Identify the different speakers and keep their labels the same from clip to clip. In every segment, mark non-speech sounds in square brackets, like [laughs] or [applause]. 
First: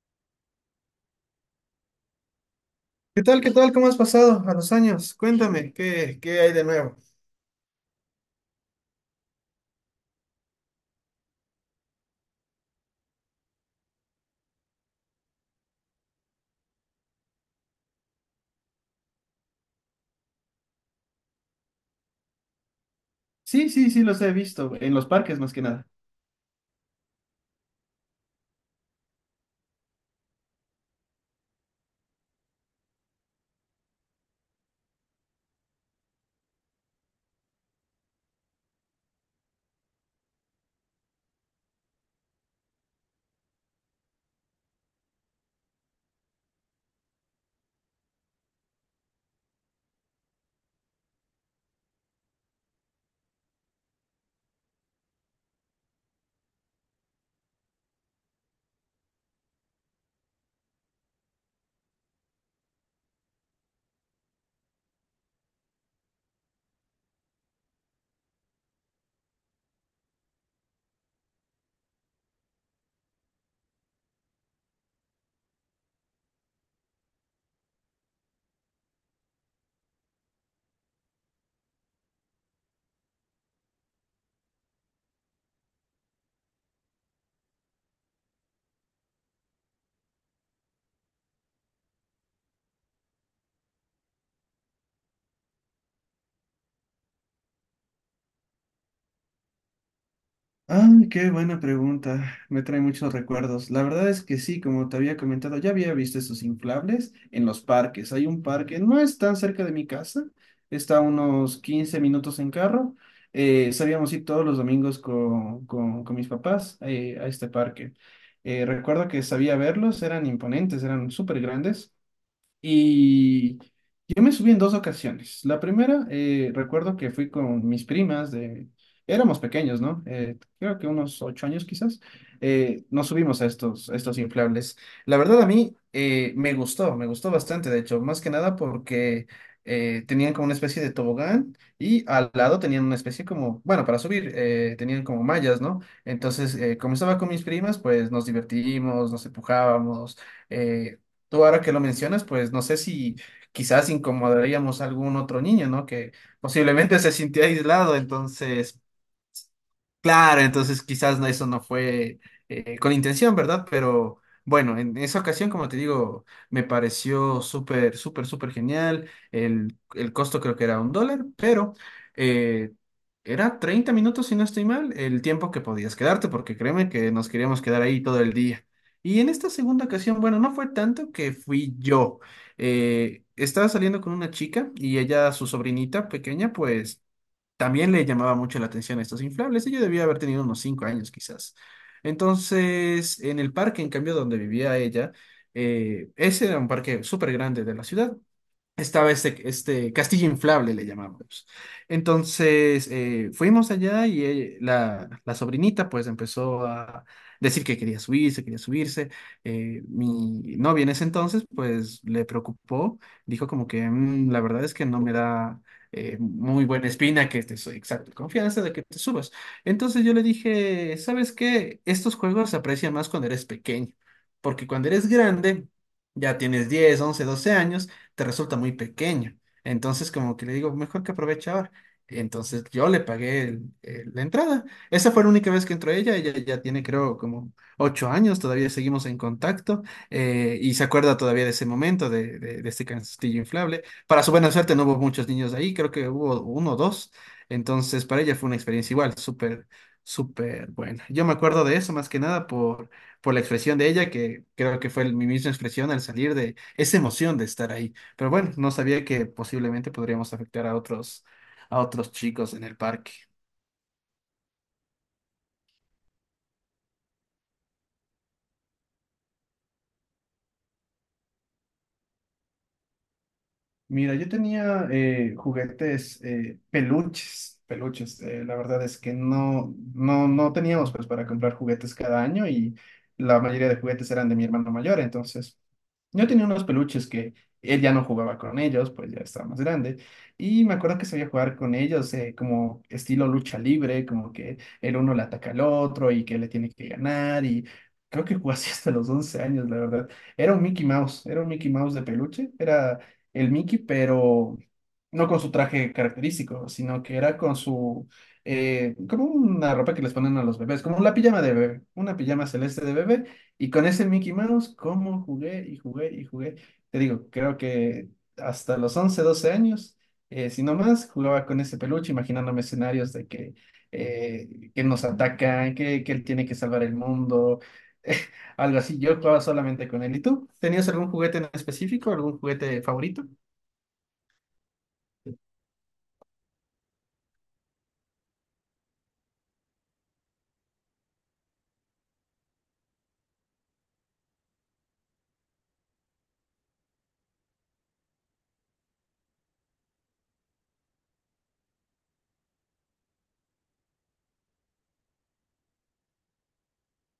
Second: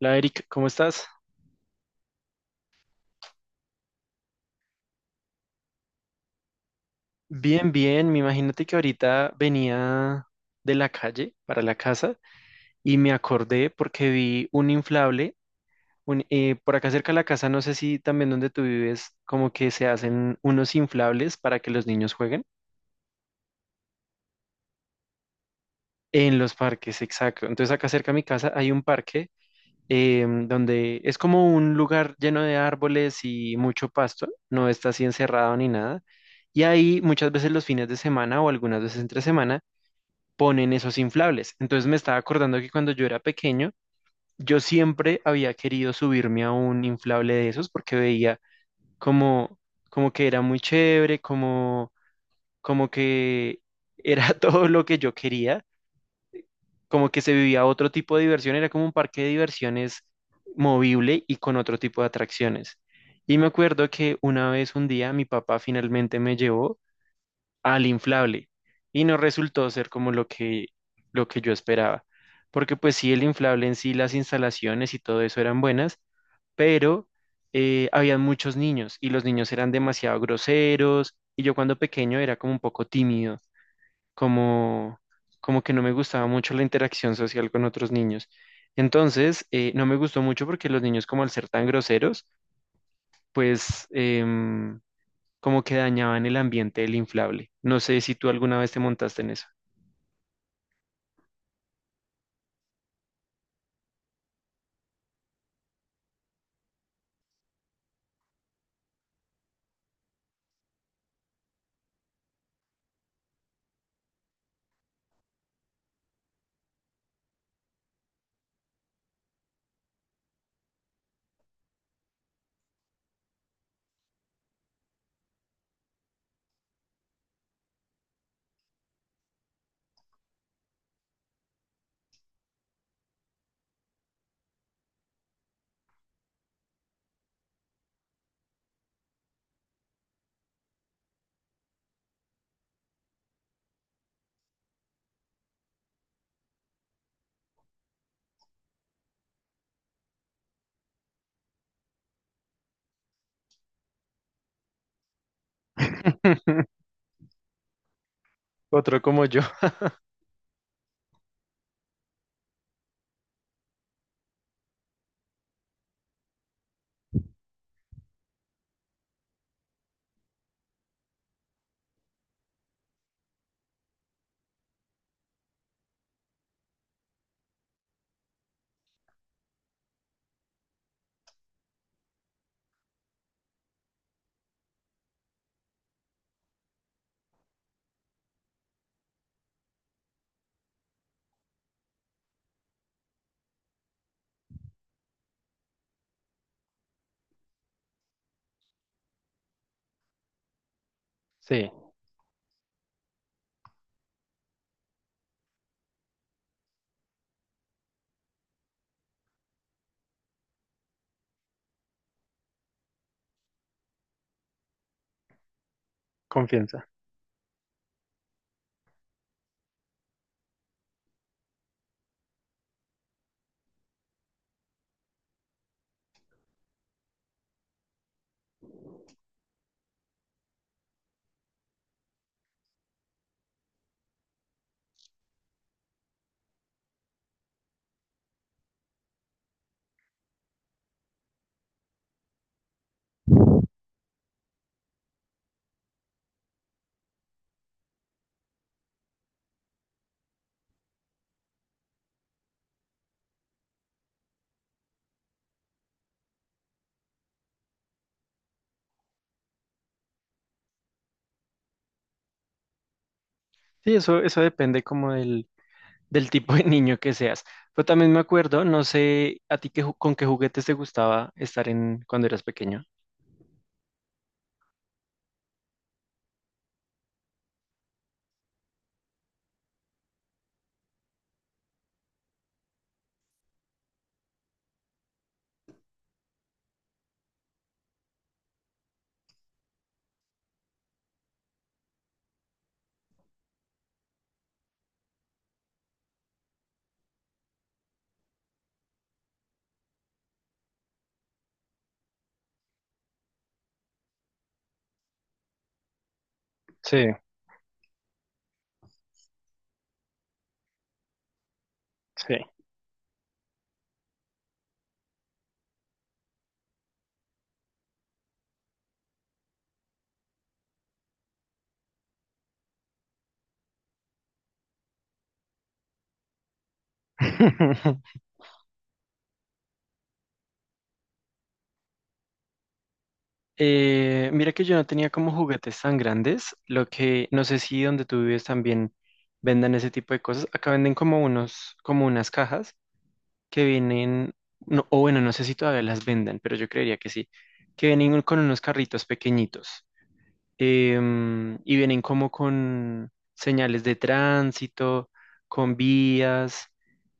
Speaker 1: Hola Eric, ¿cómo estás?
Speaker 2: ¿Qué tal? ¿Qué tal? ¿Cómo has pasado a los años? Cuéntame, ¿qué hay de nuevo?
Speaker 1: Bien, bien. Me imagínate que ahorita venía de la calle para la casa y me acordé porque vi un inflable. Por acá cerca de la casa, no sé si también donde tú vives, como que se hacen unos inflables para que los niños jueguen
Speaker 2: Sí, sí, sí, los he visto, en los parques más que nada.
Speaker 1: en los parques, exacto. Entonces acá cerca de mi casa hay un parque, donde es como un lugar lleno de árboles y mucho pasto, no está así encerrado ni nada. Y ahí muchas veces los fines de semana o algunas veces entre semana ponen esos inflables. Entonces me estaba acordando que cuando yo era pequeño, yo siempre había querido subirme a un inflable de esos porque veía como, como que era muy chévere, como, como que era [laughs] todo lo que yo quería, como que se vivía otro tipo de diversión, era como un parque de diversiones movible y con otro tipo de atracciones. Y me acuerdo que una vez, un día, mi papá finalmente me llevó al inflable y no resultó ser como lo que yo esperaba, porque pues sí, el inflable en sí, las instalaciones y todo eso eran buenas, pero habían muchos niños y los niños eran demasiado groseros y yo cuando pequeño era como un poco tímido, como, como que no me gustaba mucho la interacción social con otros niños. Entonces, no me gustó mucho porque los niños como al ser tan groseros, pues... em, como que dañaban el ambiente del inflable. No sé si tú alguna vez te montaste en eso.
Speaker 2: Ah, qué buena pregunta. Me trae muchos recuerdos. La verdad es que sí, como te había comentado, ya había visto esos inflables en los parques. Hay un parque, no es tan cerca de mi casa, está a unos 15 minutos en carro. Solíamos ir todos los domingos con, con mis papás, a este parque. Recuerdo que sabía verlos, eran imponentes, eran súper grandes. Y yo me subí en dos ocasiones. La primera, recuerdo que fui con mis primas Éramos pequeños, ¿no? Creo que unos 8 años quizás. Nos subimos a estos inflables. La verdad a mí, me gustó bastante, de hecho, más que nada porque, tenían como una especie de tobogán y al lado tenían una especie como, bueno, para subir, tenían como mallas, ¿no? Entonces, como estaba con mis primas, pues nos divertimos, nos empujábamos. eh, Tú ahora que lo mencionas, pues no sé si quizás incomodaríamos a algún otro niño, ¿no? Que
Speaker 1: [laughs]
Speaker 2: posiblemente se sintiera aislado. Entonces
Speaker 1: Otro como yo.
Speaker 2: claro, entonces quizás no- eso no fue, con intención, ¿verdad? Pero bueno, en esa ocasión, como te digo, me pareció súper, súper, súper genial. El costo creo que era un dólar, pero, eh, era 30 minutos, si no estoy mal, el tiempo que podías quedarte, porque créeme que nos queríamos quedar ahí todo el día. Y en esta segunda ocasión, bueno, no fue tanto que fui yo. Estaba saliendo con una chica y ella, su sobrinita pequeña, pues también le llamaba mucho la atención a estos inflables. Ella debía haber tenido unos 5 años quizás. Entonces, en el parque, en cambio, donde vivía ella, ese era un parque súper grande de la ciudad. Estaba este castillo inflable, le llamábamos.
Speaker 1: Sí,
Speaker 2: Entonces, fuimos allá y, la sobrinita pues empezó a decir que quería subirse, quería subirse. Mi novia en ese entonces pues le preocupó, dijo como que: La verdad es que no me da, muy
Speaker 1: confianza.
Speaker 2: buena espina que te soy exacto, confianza de que te subas." Entonces yo le dije: "¿Sabes qué? Estos juegos se aprecian más cuando eres pequeño, porque cuando eres grande, ya tienes 10, 11, 12 años, te resulta muy pequeño." Entonces, como que le digo, mejor que aproveche ahora. Entonces, yo le pagué la entrada. Esa fue la única vez que entró ella. Ella ya tiene, creo, como 8 años. Todavía seguimos en contacto. Y se acuerda todavía de ese momento, de este castillo inflable. Para su buena suerte, no hubo muchos niños ahí. Creo que hubo uno o dos. Entonces, para ella fue una experiencia igual, súper, súper buena. Yo me acuerdo de eso más que nada por por la expresión de ella, que creo que fue mi misma expresión al salir de esa emoción de estar ahí. Pero bueno, no sabía que posiblemente podríamos afectar a otros chicos en el parque.
Speaker 1: Sí, eso depende como del, del tipo de niño que seas. Pero también me acuerdo, no sé a ti qué, con qué juguetes te gustaba estar en cuando eras pequeño.
Speaker 2: Mira, yo tenía, juguetes, peluches, peluches. La verdad es que no, no, no teníamos pues para comprar juguetes cada año, y la mayoría de juguetes eran de mi hermano mayor. Entonces, yo tenía unos peluches que él ya no jugaba con ellos, pues ya estaba más grande. Y me acuerdo que sabía jugar con ellos, como estilo lucha libre, como que el uno le ataca al otro y que le tiene que ganar. Y creo que jugué así hasta los 11 años, la verdad. Era un Mickey Mouse, era un Mickey Mouse de peluche, era el Mickey, pero no con su traje característico,
Speaker 1: Sí,
Speaker 2: sino que era con su, como una ropa que les ponen a los bebés, como la pijama de bebé, una
Speaker 1: sí.
Speaker 2: pijama celeste de bebé, y con ese Mickey Mouse, como jugué y jugué y jugué. Te digo, creo que hasta los 11, 12 años, si no más, jugaba con ese peluche, imaginándome escenarios de que nos atacan, que él tiene que salvar el mundo.
Speaker 1: [laughs]
Speaker 2: [laughs] Algo así, yo jugaba solamente con él. ¿Y tú? ¿Tenías algún juguete en específico, algún juguete favorito?
Speaker 1: Mira que yo no tenía como juguetes tan grandes, lo que no sé si donde tú vives también vendan ese tipo de cosas. Acá venden como unos, como unas cajas. Que vienen, no, o bueno, no sé si todavía las vendan, pero yo creería que sí, que vienen con unos carritos pequeñitos, y vienen como con señales de tránsito, con vías.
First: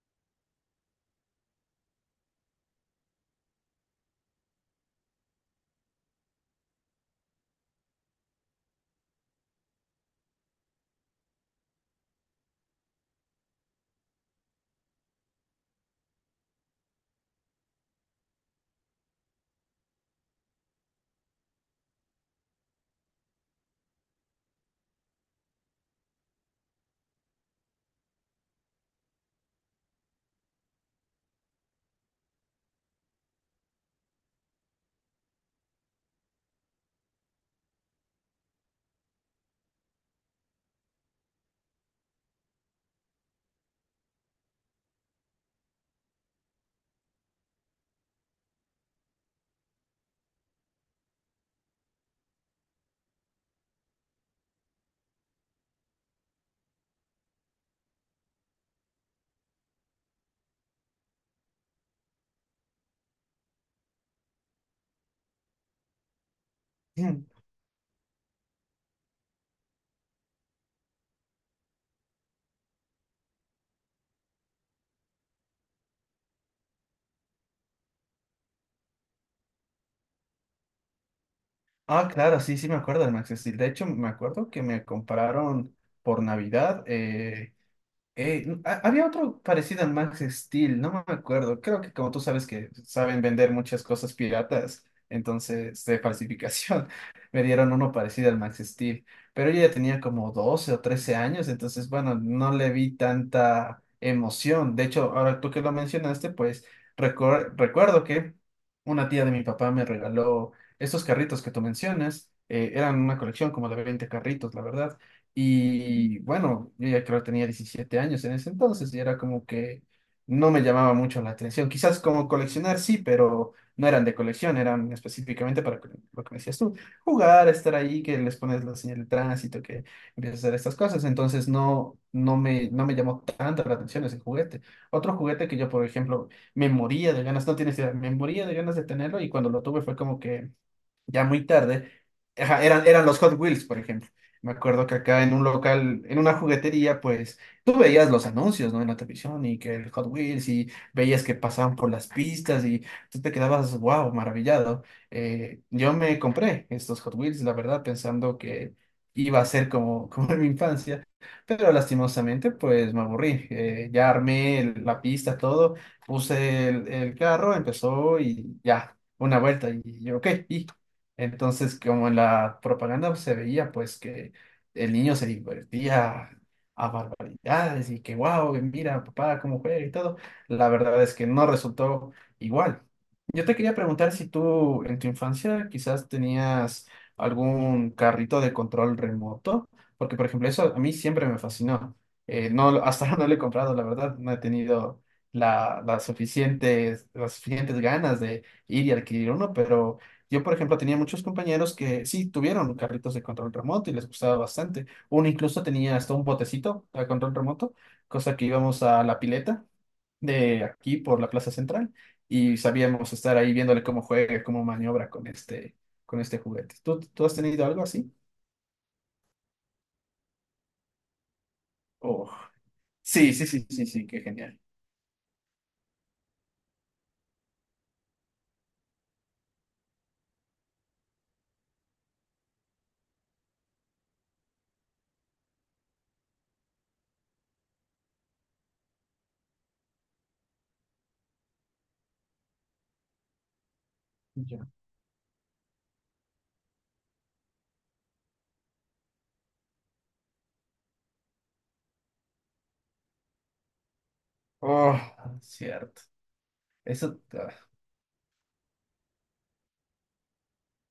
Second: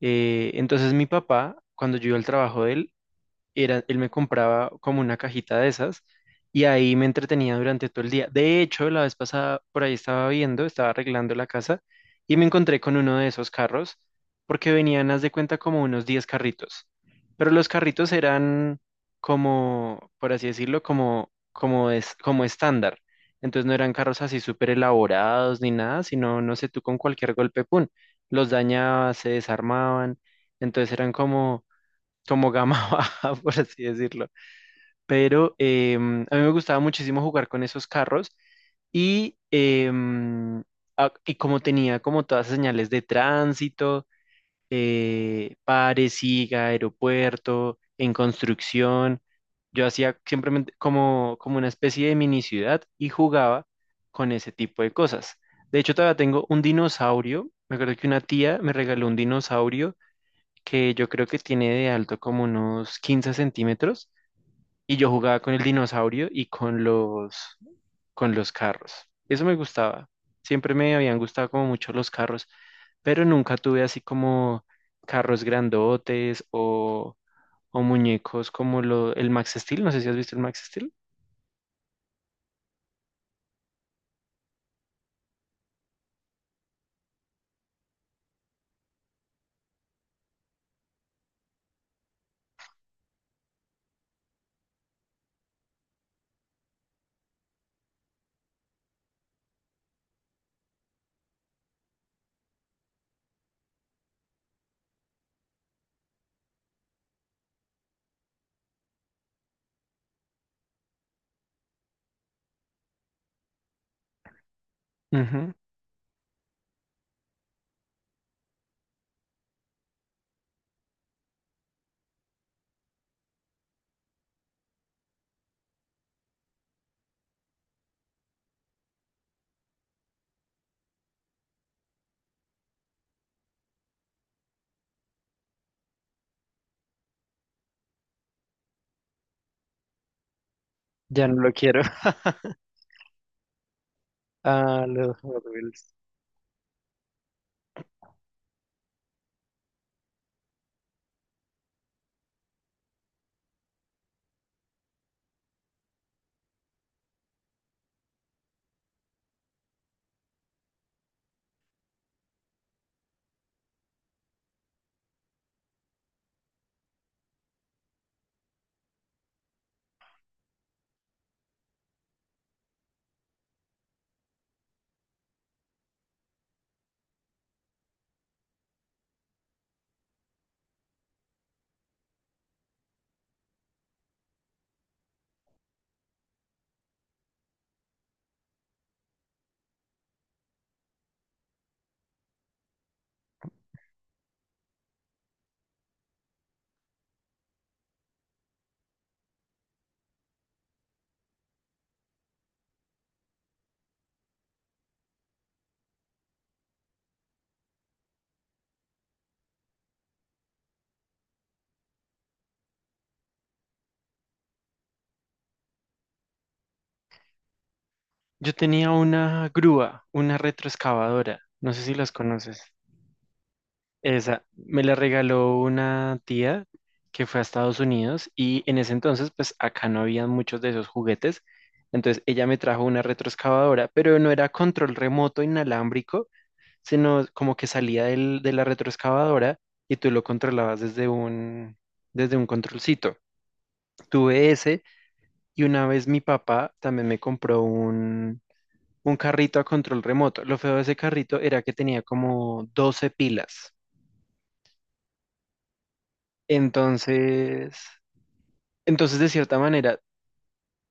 Speaker 1: Entonces mi papá, cuando yo iba al trabajo de él, era, él me compraba como una cajita de esas y ahí me entretenía durante todo el día. De hecho, la vez pasada por ahí estaba viendo, estaba arreglando la casa y me encontré con uno de esos carros porque venían, haz de cuenta, como unos 10 carritos. Pero los carritos eran como, por así decirlo, como, como, es, como estándar. Entonces no eran carros así súper elaborados ni nada, sino, no sé, tú con cualquier golpe, ¡pum! Los dañabas, se desarmaban. Entonces eran como como gama [laughs] baja, por así decirlo. Pero a mí me gustaba muchísimo jugar con esos carros y, y como tenía como todas las señales de tránsito, pare, siga, aeropuerto, en construcción, yo hacía simplemente como, como una especie de mini ciudad y jugaba con ese tipo de cosas. De hecho, todavía tengo un dinosaurio. Me acuerdo que una tía me regaló un dinosaurio que yo creo que tiene de alto como unos 15 centímetros y yo jugaba con el dinosaurio y con los carros. Eso me gustaba. Siempre me habían gustado como mucho los carros, pero nunca tuve así como carros grandotes o muñecos como lo, el Max Steel. No sé si has visto el Max Steel.
Speaker 2: Ah, claro, sí, sí me acuerdo del Max Steel. De hecho, me acuerdo que me compraron por Navidad, había otro parecido al Max Steel, no me acuerdo. Creo que como tú sabes que saben vender muchas cosas piratas, entonces de falsificación, [laughs] me dieron uno parecido al Max Steel. Pero yo ya tenía como 12 o 13 años, entonces bueno, no le vi tanta emoción. De hecho, ahora tú que lo mencionaste, pues recuerdo que una tía de mi papá me regaló estos carritos que tú mencionas. Eran una colección como de 20 carritos, la verdad.
Speaker 1: Ujú.
Speaker 2: Y bueno, yo ya creo que tenía 17 años en ese entonces y era como que no me llamaba mucho la atención. Quizás como coleccionar sí, pero no eran de colección, eran específicamente para lo que me decías tú, jugar, estar ahí, que les pones la señal de tránsito, que empiezas a hacer estas cosas. Entonces no, no me llamó tanto la atención ese juguete. Otro juguete que yo, por ejemplo, me moría de ganas, no tienes idea, me moría de ganas de tenerlo, y cuando lo tuve fue como que ya
Speaker 1: Ya no
Speaker 2: muy
Speaker 1: lo quiero.
Speaker 2: tarde,
Speaker 1: [laughs]
Speaker 2: ajá, eran los Hot Wheels, por ejemplo. Me
Speaker 1: Ah,
Speaker 2: acuerdo que
Speaker 1: los
Speaker 2: acá en
Speaker 1: Hot
Speaker 2: un
Speaker 1: Wheels.
Speaker 2: local, en una juguetería, pues tú veías los anuncios, ¿no? En la televisión, y que el Hot Wheels, y veías que pasaban por las pistas y tú te quedabas, wow, maravillado. Yo me compré estos Hot Wheels, la verdad, pensando que iba a ser como, [laughs] como en mi infancia, pero lastimosamente, pues me aburrí. Ya armé la pista, todo, puse el carro, empezó y ya, una vuelta y yo, ok, y entonces, como en la propaganda se veía, pues que el niño se divertía a barbaridades y que, wow, mira, papá, cómo juega y todo, la verdad es que no resultó igual. Yo te quería preguntar si tú en tu infancia quizás tenías algún carrito de control remoto, porque por ejemplo eso a mí siempre me fascinó. No, hasta [laughs] ahora no lo he comprado, la verdad, no he tenido las suficientes ganas de ir y adquirir uno, pero yo por ejemplo tenía muchos compañeros que sí tuvieron carritos de control remoto y les gustaba bastante. Uno incluso tenía hasta un botecito de control remoto, cosa que íbamos a la pileta de aquí por la Plaza Central y sabíamos estar ahí viéndole cómo juega, cómo maniobra con este juguete. ¿Tú has tenido algo así?
Speaker 1: Yo tenía una grúa, una retroexcavadora. No sé si las
Speaker 2: Oh,
Speaker 1: conoces.
Speaker 2: sí, sí, sí, sí, sí, qué
Speaker 1: Esa
Speaker 2: genial.
Speaker 1: me la regaló una tía que fue a Estados Unidos y en ese entonces pues acá no había muchos de esos juguetes. Entonces ella me trajo una retroexcavadora, pero no era control remoto inalámbrico, sino como que salía de la retroexcavadora y tú lo controlabas desde un controlcito. Tuve
Speaker 2: Ya.
Speaker 1: ese y una vez mi papá también me compró un carrito a control remoto. Lo feo de ese carrito era que tenía como 12 pilas.
Speaker 2: Oh, cierto. Eso.
Speaker 1: Entonces, entonces, de cierta manera,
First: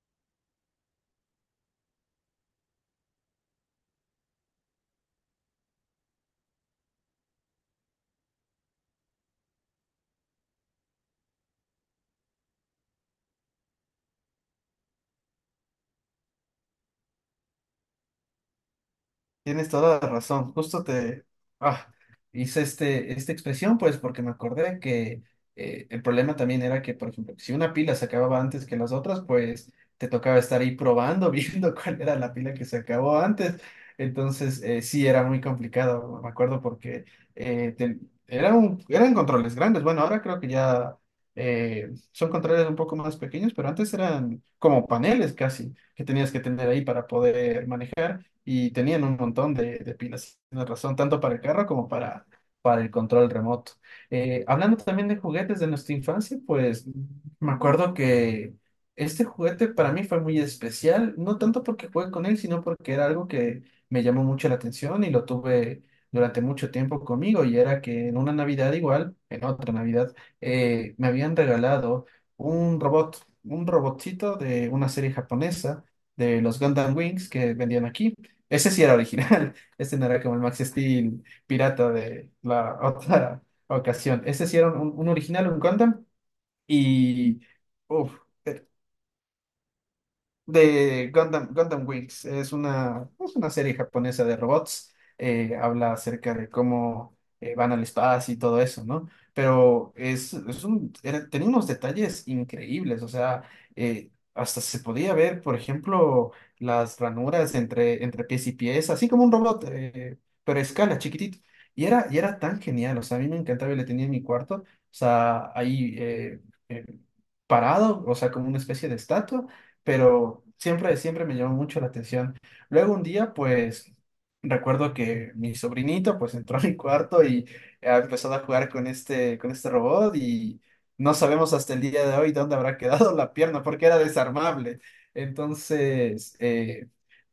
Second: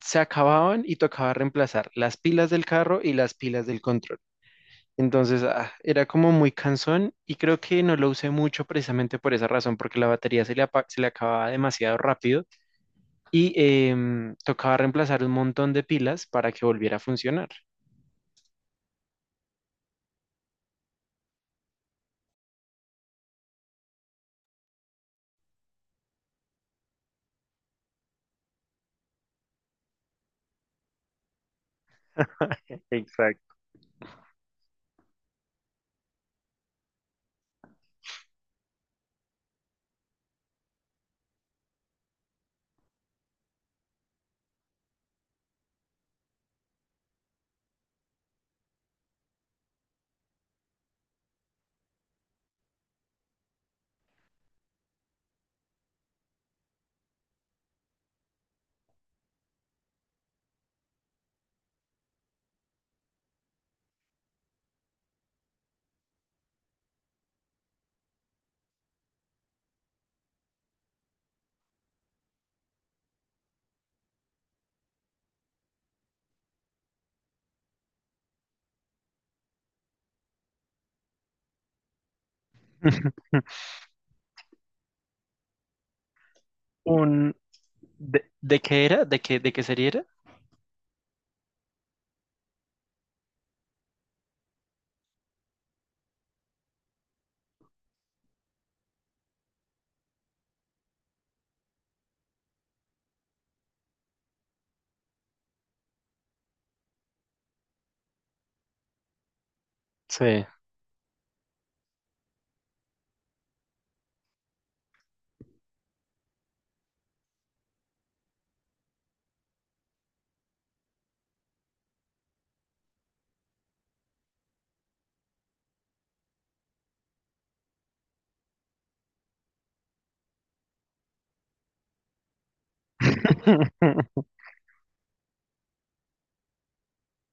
Speaker 1: se acababan y tocaba reemplazar las pilas del carro y las pilas del control. Entonces, ah, era como muy cansón y creo que no lo usé mucho precisamente por esa razón, porque la batería se le, se le acababa demasiado rápido y, tocaba reemplazar un montón de pilas para que volviera a funcionar.
Speaker 2: Tienes toda la razón. Justo te, ah, hice esta expresión, pues, porque me acordé que, el problema también era que, por ejemplo, si una pila se acababa antes que las otras, pues te tocaba estar ahí probando, [laughs] viendo cuál era la pila que se acabó
Speaker 1: Exacto.
Speaker 2: antes. Entonces, sí, era muy complicado, me acuerdo, porque eh, te- eran controles grandes. Bueno, ahora creo que ya, son controles un poco más pequeños, pero antes eran como paneles casi que tenías que tener ahí para poder manejar, y tenían un montón de pilas, tienes razón, tanto para el carro como para el control remoto. Hablando también de juguetes de nuestra infancia, pues me acuerdo que este juguete para mí fue muy especial, no tanto porque jugué con él, sino porque era algo que me llamó mucho la atención y lo tuve durante mucho tiempo conmigo, y era que en una Navidad igual, en otra Navidad, me habían regalado un robot, un robotcito de una serie japonesa de los Gundam Wings que vendían aquí. Ese sí era original. [laughs] Ese no era como el Max Steel pirata de la [laughs] otra
Speaker 1: [laughs]
Speaker 2: ocasión. Ese sí era un original, un Gundam.
Speaker 1: Un,
Speaker 2: Y. Uf.
Speaker 1: de qué era? De qué serie era?
Speaker 2: De Gundam Wings. Es una serie japonesa de robots. Habla acerca de cómo, van al espacio y todo eso, ¿no? Pero tenía unos detalles increíbles. O sea, hasta se podía ver, por ejemplo, las ranuras entre pies y pies, así como un robot,
Speaker 1: Sí.
Speaker 2: pero a escala, chiquitito. Y era tan genial. O sea, a mí me encantaba y le tenía en mi cuarto. O sea, ahí, eh, parado, o sea, como una especie de estatua, pero siempre, siempre me llamó mucho la atención. Luego un día, pues, recuerdo que mi sobrinito, pues, entró a mi cuarto y ha empezado a jugar con este robot, y no sabemos hasta el día de hoy dónde habrá quedado la pierna porque era
Speaker 1: [laughs]
Speaker 2: desarmable. Entonces,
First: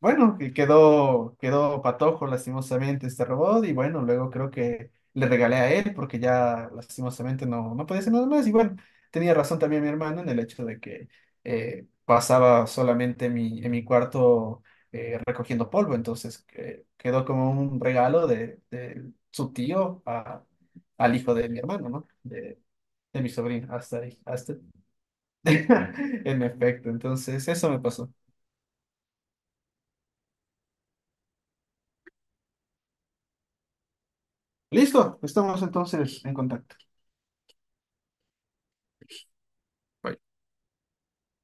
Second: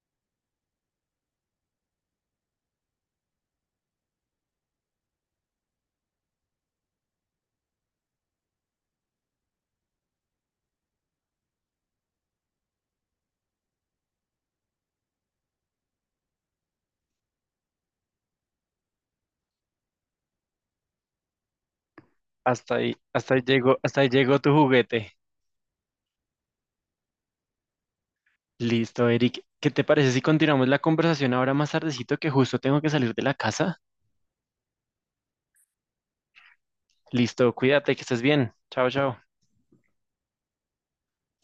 Speaker 2: bueno, que quedó patojo lastimosamente este robot, y bueno, luego creo que le regalé a él porque ya lastimosamente no podía hacer nada más, y bueno, tenía razón también mi hermano en el hecho de que... eh, pasaba solamente en mi cuarto, recogiendo polvo, entonces quedó como un regalo de su tío al hijo de mi hermano, ¿no? De, de mi sobrino, hasta
Speaker 1: Hasta ahí
Speaker 2: ahí,
Speaker 1: llegó tu
Speaker 2: hasta
Speaker 1: juguete.
Speaker 2: [laughs] en efecto, entonces eso me pasó.
Speaker 1: Listo, Eric. ¿Qué te parece si continuamos la conversación ahora más tardecito que justo tengo que salir de la casa?
Speaker 2: Listo, estamos entonces en contacto.
Speaker 1: Listo, cuídate, que estés bien. Chao, chao.